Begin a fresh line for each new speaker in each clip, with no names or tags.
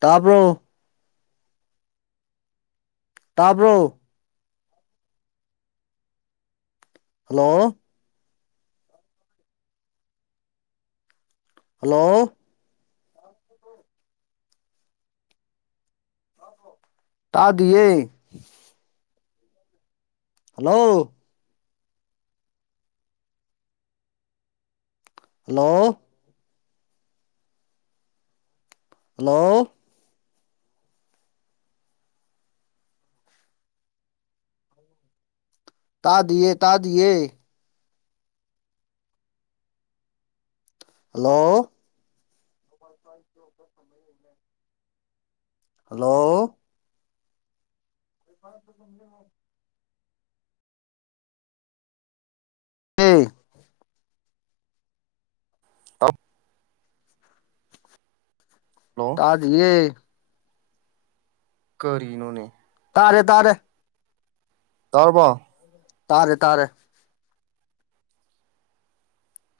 ꯇꯥꯕ꯭ꯔꯣ ꯇꯥꯕ꯭ꯔꯣ hello hello ꯇꯥꯗꯤꯌꯦ ꯍꯜꯂꯣ ꯍꯜꯂꯣ ꯍꯜꯂꯣ ꯇꯥꯗꯤꯌꯦ ꯇꯥꯗꯤꯌꯦ ꯍꯜꯂꯣ ꯂꯩꯦ [inaudible] [unintelligible] ꯍꯜꯂꯣ ꯐꯔ [unintelligible] [inaudible] ꯍꯝ
ꯇꯞ [unintelligible] ꯍꯜꯂꯣ
ꯑꯗ ꯌꯦꯦ [unintelligible]
ꯀꯔꯤꯅꯣꯅꯦ
ꯇꯥꯔꯦ ꯇꯥꯔꯦ
ꯇꯔꯕꯣ
ꯇꯥꯔꯦ ꯇꯥꯔꯦ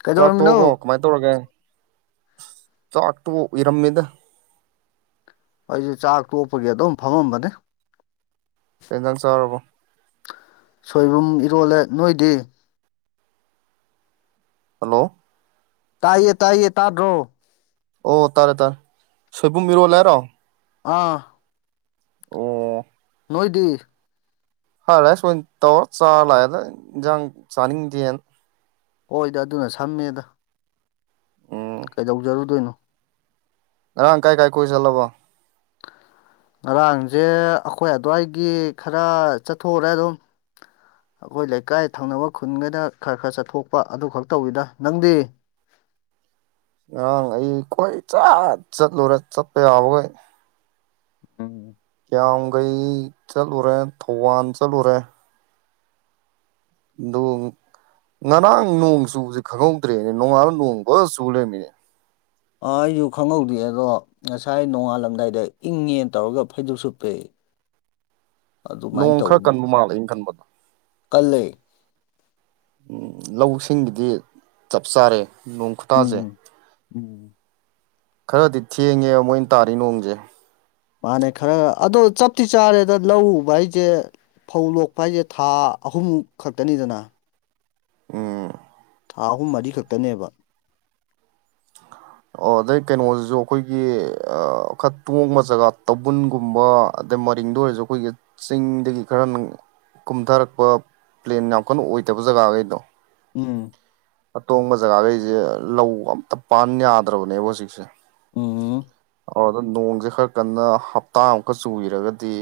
ꯀꯩꯗꯧꯔꯝꯃꯤꯅꯣ
ꯆꯥꯛꯇꯣꯕꯣ ꯀꯃꯥꯏꯅ ꯇꯧꯔꯒꯦ ꯆꯥꯛꯇꯣ ꯎꯏꯔꯝꯃꯦꯗ
ꯑꯩꯁꯦ ꯆꯥꯛ ꯇꯣꯛꯄꯒꯤ ꯑꯗꯨꯝ ꯐꯝꯃꯝꯕꯅꯦ
ꯌꯦꯟꯖꯥꯡ ꯆ ꯆꯥꯎꯔꯕꯣ
ꯁꯣꯏꯕꯨꯝ ꯏꯔꯣꯜꯂꯦ ꯅꯣꯏꯗꯤ
ꯍꯜꯂꯣ
ꯇꯥꯏꯌꯦ ꯇꯥꯏꯌꯦ ꯇꯥꯗ꯭ꯔꯣ
ꯑꯣ ꯇꯥꯔꯦ ꯇꯥꯔꯦ ꯁꯣꯏꯕꯨꯝ ꯃꯤꯔꯣꯜ ꯂꯩ ꯍꯥꯏꯔꯣ
ꯑꯥ
ꯑꯣ
ꯅꯣꯏꯗꯤ
ꯍꯣꯂꯤꯛꯁ ꯑꯣꯏ ꯇꯧꯔ ꯆꯥꯔ ꯂꯥꯛꯑꯦꯅ ꯏꯟꯁꯥꯡ ꯆꯥꯅꯤꯡꯗꯦꯅ
ꯍꯣꯏꯗꯤ ꯑꯗꯨꯅ ꯁꯝꯃꯦꯗ
ꯎꯝ
ꯀꯩꯗꯧꯖꯔꯨꯗꯣꯏꯅꯣ
ꯉꯔꯥꯡ ꯀꯥꯏ ꯀꯥꯏ ꯀꯨꯣꯏꯁꯤꯜꯂꯕꯣ
ꯉꯔꯥꯡꯁꯦ ꯑꯩꯈꯣꯏ ꯑꯗꯨꯋꯥꯏꯒꯤ ꯈꯔ ꯆꯠꯊꯣꯛꯎꯔꯦ ꯑꯗꯨꯝ ꯑꯩꯈꯣꯏ ꯂꯩꯀꯥꯏ ꯊꯪꯅꯕ ꯈꯨꯟꯒꯗ ꯈꯔ ꯈꯔ ꯆꯠꯊꯣꯛꯄ ꯑꯗꯨ ꯈꯛ ꯇꯧꯋꯤꯗ ꯅꯪꯗꯤ
ꯉꯔꯥꯡ ꯑꯩ ꯈꯣꯏ ꯆꯠ ꯆꯠꯂꯨꯔꯦ ꯆꯠꯄ ꯌꯥꯕꯈꯩ
ꯎꯝ
ꯌꯥꯝꯌꯥꯝꯈꯩ ꯆꯠꯂꯨꯔꯦ ꯊꯧꯕꯥꯜ ꯆꯠꯂꯨꯔꯦ ꯑꯗꯣ ꯉꯔꯥꯡ ꯅꯣꯡ ꯆꯨꯕꯁꯦ ꯈꯪꯍꯧꯗ꯭ꯔꯦꯅꯦ ꯅꯣꯡꯉꯥꯜꯂ ꯅꯣꯡ ꯐ ꯆꯨ ꯂꯩꯃꯤꯅꯦ
ꯑ ꯑꯩꯁꯨ ꯈꯪꯍꯧꯗꯦ ꯑꯗꯣ ꯉꯁꯥꯏ ꯅꯣꯡꯉꯥꯜꯂꯝꯗꯥꯏꯗ ꯏꯪꯉꯦꯅ ꯇꯧꯔꯒ ꯐꯩꯖꯨꯞ ꯁꯨꯞꯄ ꯑꯗꯨꯃꯥꯏꯅ
ꯅꯣꯡ
ꯇꯧ
ꯈꯔ ꯀꯟꯕ ꯃꯥꯜꯂꯦ ꯑꯩꯅ ꯈꯟꯕꯗ
ꯀꯜꯂꯦ
ꯎꯝ ꯂꯧꯁꯤꯡꯒꯤꯗꯤ ꯆꯞ ꯆꯥꯔꯦ ꯅꯣꯡ ꯈꯨꯇꯥꯥꯁꯦ
ꯎꯝ ꯎꯝ
ꯈꯔꯗꯤ ꯊꯦꯡꯉꯦꯕ ꯃꯣꯏꯅ ꯇꯥꯔꯤ ꯅꯣꯡꯁꯦ
ꯃꯥꯅꯦ ꯈꯔ ꯑꯗꯣ ꯆꯞꯇꯤ ꯆꯥꯔꯦꯗ ꯂꯧ ꯎꯕ ꯍꯥꯏꯁꯦ ꯐꯧ ꯂꯣꯛꯄ ꯍꯥꯏꯁꯦ ꯊꯥ ꯑꯍꯨꯝꯃꯨꯛ ꯈꯛꯇꯅꯤꯗꯅ
ꯎꯝ
ꯊꯥ ꯑꯍꯨꯝ ꯃꯔꯤꯈꯛꯇꯅꯦꯕ
ꯑꯣ ꯑꯗꯩ ꯀꯩꯅꯣꯁꯤꯁꯨ ꯑꯩꯈꯣꯏꯒꯤ ꯈꯔ ꯇꯣꯡꯕ ꯖꯒꯥ ꯇꯧꯕꯟꯒꯨꯝꯕ ꯑꯗꯩ ꯃꯔꯤꯡꯗ ꯑꯣꯏꯔꯁꯨ ꯑꯩꯈꯣꯏꯒꯤ ꯆꯤꯡꯗꯒꯤ ꯈꯔ ꯀꯨꯝꯊꯔꯛꯄ ꯄ꯭ꯂꯦꯟ ꯌꯥꯝ ꯀꯟꯅ ꯑꯣꯏꯗꯕ ꯖꯒꯥꯈꯩꯗꯣ
ꯎꯝ
ꯑꯇꯣꯡꯕ ꯖꯒꯥꯈꯩꯁꯦ ꯂꯧ ꯑꯝꯇ ꯄꯥꯟ ꯌꯥꯗ꯭ꯔꯕꯅꯦꯕ ꯍꯧꯖꯤꯛꯁꯦ
ꯎꯝ
ꯑꯣꯗ ꯅꯣꯡꯁꯦ ꯈꯔ ꯀꯟꯅ ꯍꯞꯇꯥ ꯑꯃꯨꯛꯀ ꯆꯨꯕꯤꯔꯒꯗꯤ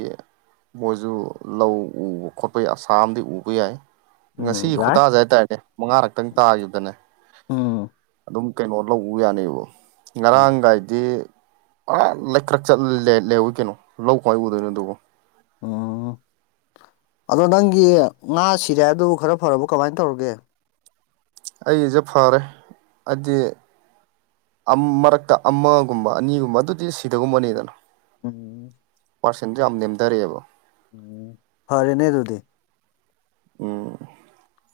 ꯃꯣꯏꯁꯨ ꯂꯧ ꯎꯕ ꯈꯣꯠꯄ ꯑꯁꯥ ꯑꯃꯗꯤ ꯎꯕ ꯌꯥꯏ
ꯎꯝ
ꯉꯁꯤꯒꯤ
ꯌꯥꯏ
ꯈꯨꯇꯥꯥꯁꯦ ꯍꯥꯏꯇꯥꯔꯅꯦ ꯃꯉꯥꯔꯛꯇꯪ ꯇꯥꯈꯤꯕꯗꯅꯦ
ꯎꯝ
ꯑꯗꯨꯝ ꯀꯩꯅꯣ ꯂꯧꯕ ꯌꯥꯅꯤꯕ
ꯎꯝ
ꯉꯔꯥꯡꯒꯥꯏꯗꯤ ꯑ ꯂꯩꯀ꯭ꯔꯛ ꯆꯠ ꯂꯩꯎꯏ ꯀꯩꯅꯣ ꯂꯧ ꯀ꯭ꯋꯥꯏ ꯎꯗꯣꯏꯅꯣ ꯑꯗꯨꯕꯨ
[unintelligible] ꯑꯗꯣ ꯅꯪꯒꯤ ꯉꯥ ꯁꯤꯔꯦ ꯍꯥꯏꯕꯗꯨ ꯈꯔ ꯐꯔꯕ ꯀꯃꯥꯏꯅ ꯇꯧꯔꯒꯦ
ꯑꯩꯒꯤꯁꯦ ꯐꯔꯦ ꯍꯥꯏꯗꯤ ꯃꯔꯛꯇ ꯑꯃꯒꯨꯝꯕ ꯑꯅꯤꯒꯨꯝꯕ ꯑꯗꯨꯗꯤ ꯁꯤꯗꯒꯨꯝꯕꯅꯤꯗꯅ
ꯎꯝ
ꯄꯥꯔꯁꯦꯟꯁꯨ ꯌꯥꯝ ꯅꯦꯝꯊꯔꯛꯑꯦꯕ
ꯎꯝ ꯐꯔꯦꯅꯦ ꯑꯗꯨꯗꯤ [inaudible]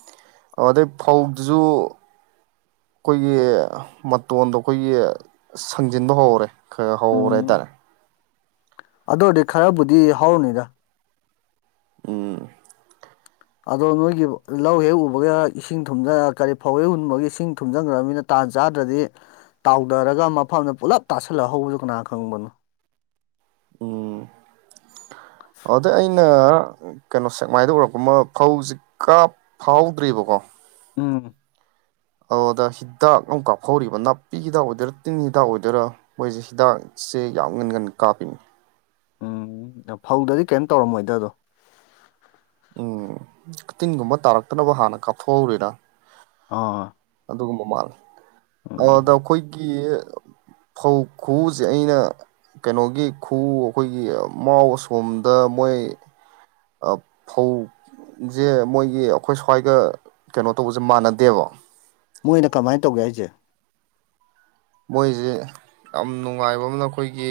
ꯑꯣ ꯑꯗꯩ ꯐꯧꯗꯨꯁꯨ ꯑꯩꯈꯣꯏꯒꯤ ꯃꯇꯣꯟꯗ ꯑꯩꯈꯣꯏꯒꯤ ꯁꯪꯖꯤꯟꯕ ꯍꯧꯔꯦ ꯈ ꯍꯧꯔꯦ
ꯎꯝ
ꯍꯥꯏꯇꯥꯔꯦ
ꯑꯗꯨ ꯑꯣꯏꯔꯗꯤ ꯈꯔꯕꯨꯗꯤ ꯍꯧꯔꯅꯤꯗ
ꯎꯝ
ꯑꯗꯣ ꯅꯣꯏꯒꯤ ꯂꯧ ꯍꯦꯛ ꯎꯕꯒ ꯏꯁꯤꯡ ꯊꯨꯝꯒ ꯀꯔꯤ ꯐꯧ ꯍꯦꯛ ꯍꯨꯟꯕꯒ ꯏꯁꯤꯡ ꯊꯨꯝꯖꯤꯟꯈ꯭ꯔꯕꯃꯤꯅ ꯇꯥꯟ ꯆꯥꯗ꯭ꯔꯗꯤ ꯇꯥꯎꯗꯔꯒ ꯃꯐꯝꯗ ꯄꯨꯂꯞ ꯇꯥꯁꯜꯂꯛꯍꯧꯕꯁꯨ ꯀꯅꯥ ꯈꯪꯕꯅꯣ
ꯎꯝ ꯑꯗꯨꯗ ꯑꯩꯅ ꯀꯩꯅꯣ ꯁꯦꯛꯃꯥꯏꯗ ꯎꯔꯛꯄ ꯑꯃ ꯐꯧꯁꯤ ꯀꯥꯞ ꯐꯥꯍꯧꯗ꯭ꯔꯤꯕꯀꯣ
ꯎꯝ
ꯑꯗ ꯍꯤꯗꯥꯛ ꯑꯃꯛ ꯀꯥꯞꯍꯧꯔꯤꯕ ꯅꯥꯄꯤ ꯍꯤꯗꯥꯛ ꯑꯣꯏꯗꯣꯏꯔꯥ ꯇꯤꯟ ꯍꯤꯗꯥꯛ ꯑꯣꯏꯗꯣꯏꯔꯥ ꯃꯣꯏꯁꯦ ꯍꯤꯗꯥꯛꯁꯦ ꯌꯥꯝ ꯉꯟ ꯉꯟ ꯀꯥꯞꯄꯤꯅꯤ
ꯎꯝ ꯐꯧꯗꯗꯤ ꯀꯩꯝ ꯇꯧꯔꯝꯃꯣꯏꯗ ꯑꯗꯣ
ꯎꯝ ꯀꯇꯤꯟꯒꯨꯝꯕ ꯇꯥꯔꯛꯇꯅꯕ ꯍꯥꯟꯅ ꯀꯥꯞꯊꯣꯛꯍꯧꯔꯤꯔ
ꯑꯣ
ꯑꯗꯨꯒꯨꯝꯕ ꯃꯥꯜꯂꯤ ꯑꯗꯥ ꯑꯩꯈꯣꯏꯒꯤ ꯐꯧ ꯈꯨꯎꯁꯦ ꯑꯩꯅ ꯀꯩꯅꯣꯒꯤ ꯈꯨꯎ ꯑꯩꯈꯣꯏꯒꯤ ꯃꯥꯎ ꯑꯁꯣꯝꯗ ꯃꯣꯏ ꯐꯧꯁꯦ ꯃꯣꯏꯒꯤ ꯑꯩꯈꯣꯏ ꯁ꯭ꯋꯥꯏꯒ ꯀꯩꯅꯣ ꯇꯧꯕꯁꯦ ꯃꯥꯟꯅꯗꯦꯕ
ꯃꯣꯏꯅ ꯀꯃꯥꯏꯅ ꯇꯧꯒꯦ ꯍꯥꯏꯁꯦ
ꯃꯣꯏꯁꯦ ꯌꯥꯝ ꯅꯨꯡꯉꯥꯏꯕ ꯑꯃꯅ ꯑꯩꯈꯣꯏꯒꯤ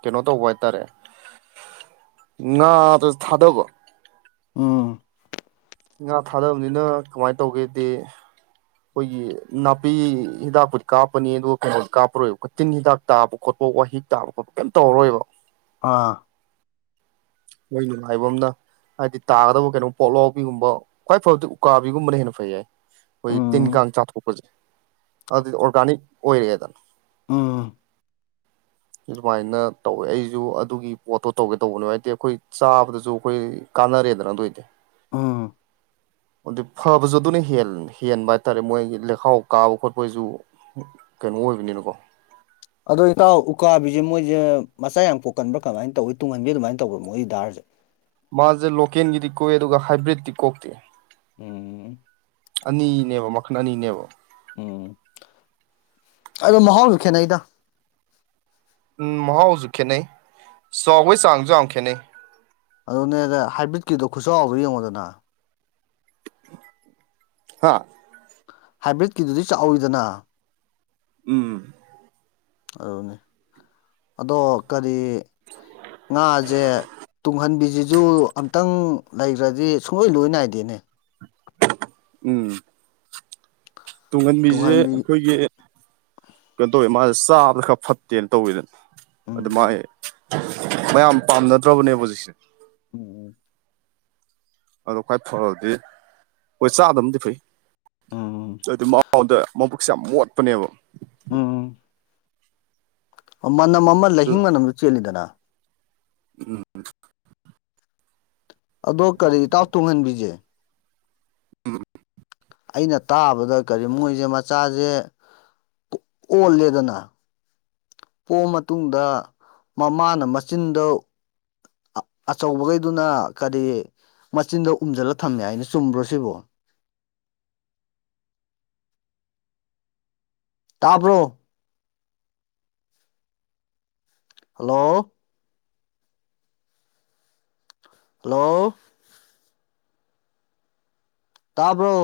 ꯀꯩꯅꯣ ꯇꯧꯕ ꯍꯥꯏꯇꯥꯔꯦ ꯉꯥꯗꯨ ꯊꯥꯗꯒꯣ
ꯑꯝ
ꯉꯥ ꯊꯥꯗꯕꯅꯤꯅ ꯀꯃꯥꯏ ꯇꯧꯒꯦꯗꯤ ꯑꯩꯈꯣꯏꯒꯤ ꯅꯥꯄꯤ ꯍꯤꯗꯥꯛꯄꯨꯗꯤ ꯀꯥꯞꯄꯀꯅꯤ ꯑꯗꯨꯒ ꯀꯩꯅꯣꯗꯤ ꯀꯥꯞꯄꯥꯔꯣꯏꯕꯀꯣ ꯇꯤꯟ ꯍꯤꯗꯥꯛ ꯇꯥꯕ ꯈꯣꯠꯄ ꯋꯥꯍꯤꯛ ꯇꯥꯕ ꯈꯣꯠꯄ ꯀꯩꯝ ꯇꯧꯔꯔꯣꯏꯕ
ꯑ
ꯃꯣꯏ ꯅꯨꯡꯉꯥꯏꯕ ꯑꯝꯅ ꯍꯥꯏꯗꯤ ꯇꯥꯒꯗꯕ ꯀꯩꯅꯣ ꯄꯣꯛꯂꯥꯎꯕꯤꯒꯨꯝꯕ ꯈ꯭ꯋꯥꯏ ꯐꯕꯗꯤ ꯎꯀꯥꯕꯤꯒꯨꯝꯕꯅ ꯍꯦꯟꯅ ꯐꯩꯌꯦ ꯑꯩꯈꯣꯏ
ꯎꯝ
ꯇꯤꯟꯀꯥꯡ ꯆꯥꯊꯣꯛꯄꯁꯦ ꯑꯗꯨ ꯑꯣꯔꯒꯥꯅꯤꯛ ꯑꯣꯏꯔꯦꯗꯅ
ꯎꯝ
ꯑꯗꯨꯃꯥꯏꯅ ꯇꯧꯋꯦ ꯑꯩꯁꯨ ꯑꯗꯨꯒꯤ ꯄꯣꯠꯇꯣ ꯇꯧꯒꯦ ꯇꯧꯕꯗꯨ ꯍꯩꯇꯦ ꯑꯩꯈꯣꯏ ꯆꯥꯕꯗꯁꯨ ꯑꯩꯈꯣꯏ ꯀꯥꯟꯅꯔꯦꯗꯅ ꯑꯗꯣꯢꯗꯤ
ꯎꯝ
ꯑꯗꯨ ꯐꯕꯁꯨ ꯑꯗꯨꯅ ꯍꯦꯟꯕ ꯍꯥꯏꯇꯥꯔꯦ ꯃꯣꯏꯒꯤ ꯂꯩꯈꯥꯎ ꯀꯥꯕ ꯈꯣꯠꯄꯒꯤꯁꯨ ꯀꯩꯅꯣ ꯑꯣꯏꯕꯅꯤꯅꯀꯣ
ꯑꯗꯣ ꯏꯇꯥꯎ ꯎꯀꯥꯕꯤꯁꯦ ꯃꯣꯏꯁꯦ ꯃꯆꯥ ꯌꯥꯝ ꯄꯣꯛꯀꯟꯕ꯭ꯔꯥ ꯀꯃꯥꯏꯅ ꯇꯧꯋꯤ ꯇꯨꯡꯍꯟꯕꯤ ꯑꯗꯨꯃꯥꯏꯅ ꯇꯧꯕ꯭ꯔꯥ ꯃꯣꯏꯒꯤ ꯗꯥꯔꯁꯦ
ꯃꯥꯁꯦ ꯂꯣꯀꯦꯜꯒꯤꯗꯤ ꯀꯣꯛꯑꯦ ꯑꯗꯨꯒ ꯍꯥꯏꯕ꯭ꯔꯤꯠꯇꯤ ꯀꯣꯛꯇꯦ
ꯑꯝ
ꯑꯅꯤꯅꯦꯕ ꯃꯈꯟ ꯑꯅꯤꯅꯦꯕ
ꯎꯝ ꯑꯗꯣ ꯃꯍꯥꯎꯁꯨ ꯈꯦꯠꯅꯩꯗ
ꯎꯝ ꯃꯍꯥꯎꯁꯨ ꯈꯦꯠꯅꯩ ꯆꯥꯎꯕꯩ ꯆꯥꯡꯁꯨ ꯌꯥꯝ ꯈꯦꯠꯅꯩ
ꯑꯗꯨꯅꯦꯗ ꯍꯥꯏꯕ꯭ꯔꯤꯠꯀꯤꯗꯣ ꯈꯨꯠꯆꯥꯎꯗꯣ ꯌꯦꯡꯉꯣꯗꯅ
ꯍꯥꯥ
ꯍꯥꯏꯕ꯭ꯔꯤꯠꯀꯤꯗꯨꯗꯤ ꯆꯥꯎꯏꯗꯅ
ꯎꯝ
ꯑꯗꯨꯅꯦ ꯑꯗꯣ ꯀꯔꯤ ꯉꯥꯌꯦ ꯇꯨꯡꯍꯟꯕꯤꯖꯤꯁꯖꯨ ꯑꯝꯇꯪ ꯂꯩꯒ꯭ꯔꯗꯤ ꯁꯨꯡꯂꯣꯏ ꯂꯣꯏ ꯅꯥꯏꯗꯦꯅꯦ
ꯎꯝ ꯇꯨꯡꯍꯟꯕꯤꯖ
ꯇꯨꯡꯍꯟꯕꯤ
ꯑꯩꯈꯣꯏꯒꯤ ꯀꯩꯅꯣ ꯇꯧꯋꯦ ꯃꯥꯖꯦ ꯆꯥꯕꯗ ꯈꯔ ꯐꯠꯇꯦꯅ ꯇꯧꯋꯤꯗꯅ ꯑꯗꯨ ꯃꯥꯏ
ꯎꯝ
ꯃꯌꯥꯝ ꯄꯥꯝꯅꯗ꯭ꯔꯕꯅꯦꯕ ꯍꯧꯖꯤꯛꯁꯦ
ꯎꯝ ꯎꯝ
ꯑꯗꯣ ꯈ꯭ꯋꯥꯏ ꯐꯕꯗꯤ ꯍꯣꯏ ꯆꯥꯗꯕꯅꯗꯤ ꯐꯩ
ꯎꯝ
ꯑꯗꯨ ꯃꯖꯦ ꯃꯕꯨꯛꯁꯦ ꯌꯥꯝ ꯃꯣꯠꯄꯅꯦꯕ
ꯎꯝ ꯃꯅꯝ ꯑꯃ ꯂꯩꯍꯤꯡ ꯃꯅꯝꯗ ꯆꯦꯜꯂꯤꯗꯅ
ꯎꯝ
ꯑꯗꯣ ꯀꯔꯤ ꯏꯇꯥꯎ ꯇꯨꯡꯍꯟꯕꯤꯖꯦ
ꯎꯝ
ꯑꯩꯅ ꯇꯥꯕꯗ ꯀꯔꯤ ꯃꯣꯏꯖꯦ ꯃꯆꯥꯖꯦ ꯑꯣꯜꯂꯦꯗꯅ ꯄꯣꯛꯑ ꯃꯇꯨꯡꯗ ꯃꯃꯥꯅ ꯃꯆꯤꯟꯗ ꯑ ꯑꯆꯧꯕꯒꯩꯗꯨꯅ ꯀꯔꯤ ꯃꯆꯤꯟꯗ ꯎꯝꯖꯜꯂ ꯊꯝꯃꯦ ꯍꯥꯏꯖꯦ ꯆꯨꯝꯕ꯭ꯔꯣ ꯁꯤꯕꯣ ꯇꯥꯕ꯭ꯔꯣ ꯍꯜꯂꯣ ꯍꯜꯂꯣ ꯇꯥꯕ꯭ꯔꯣ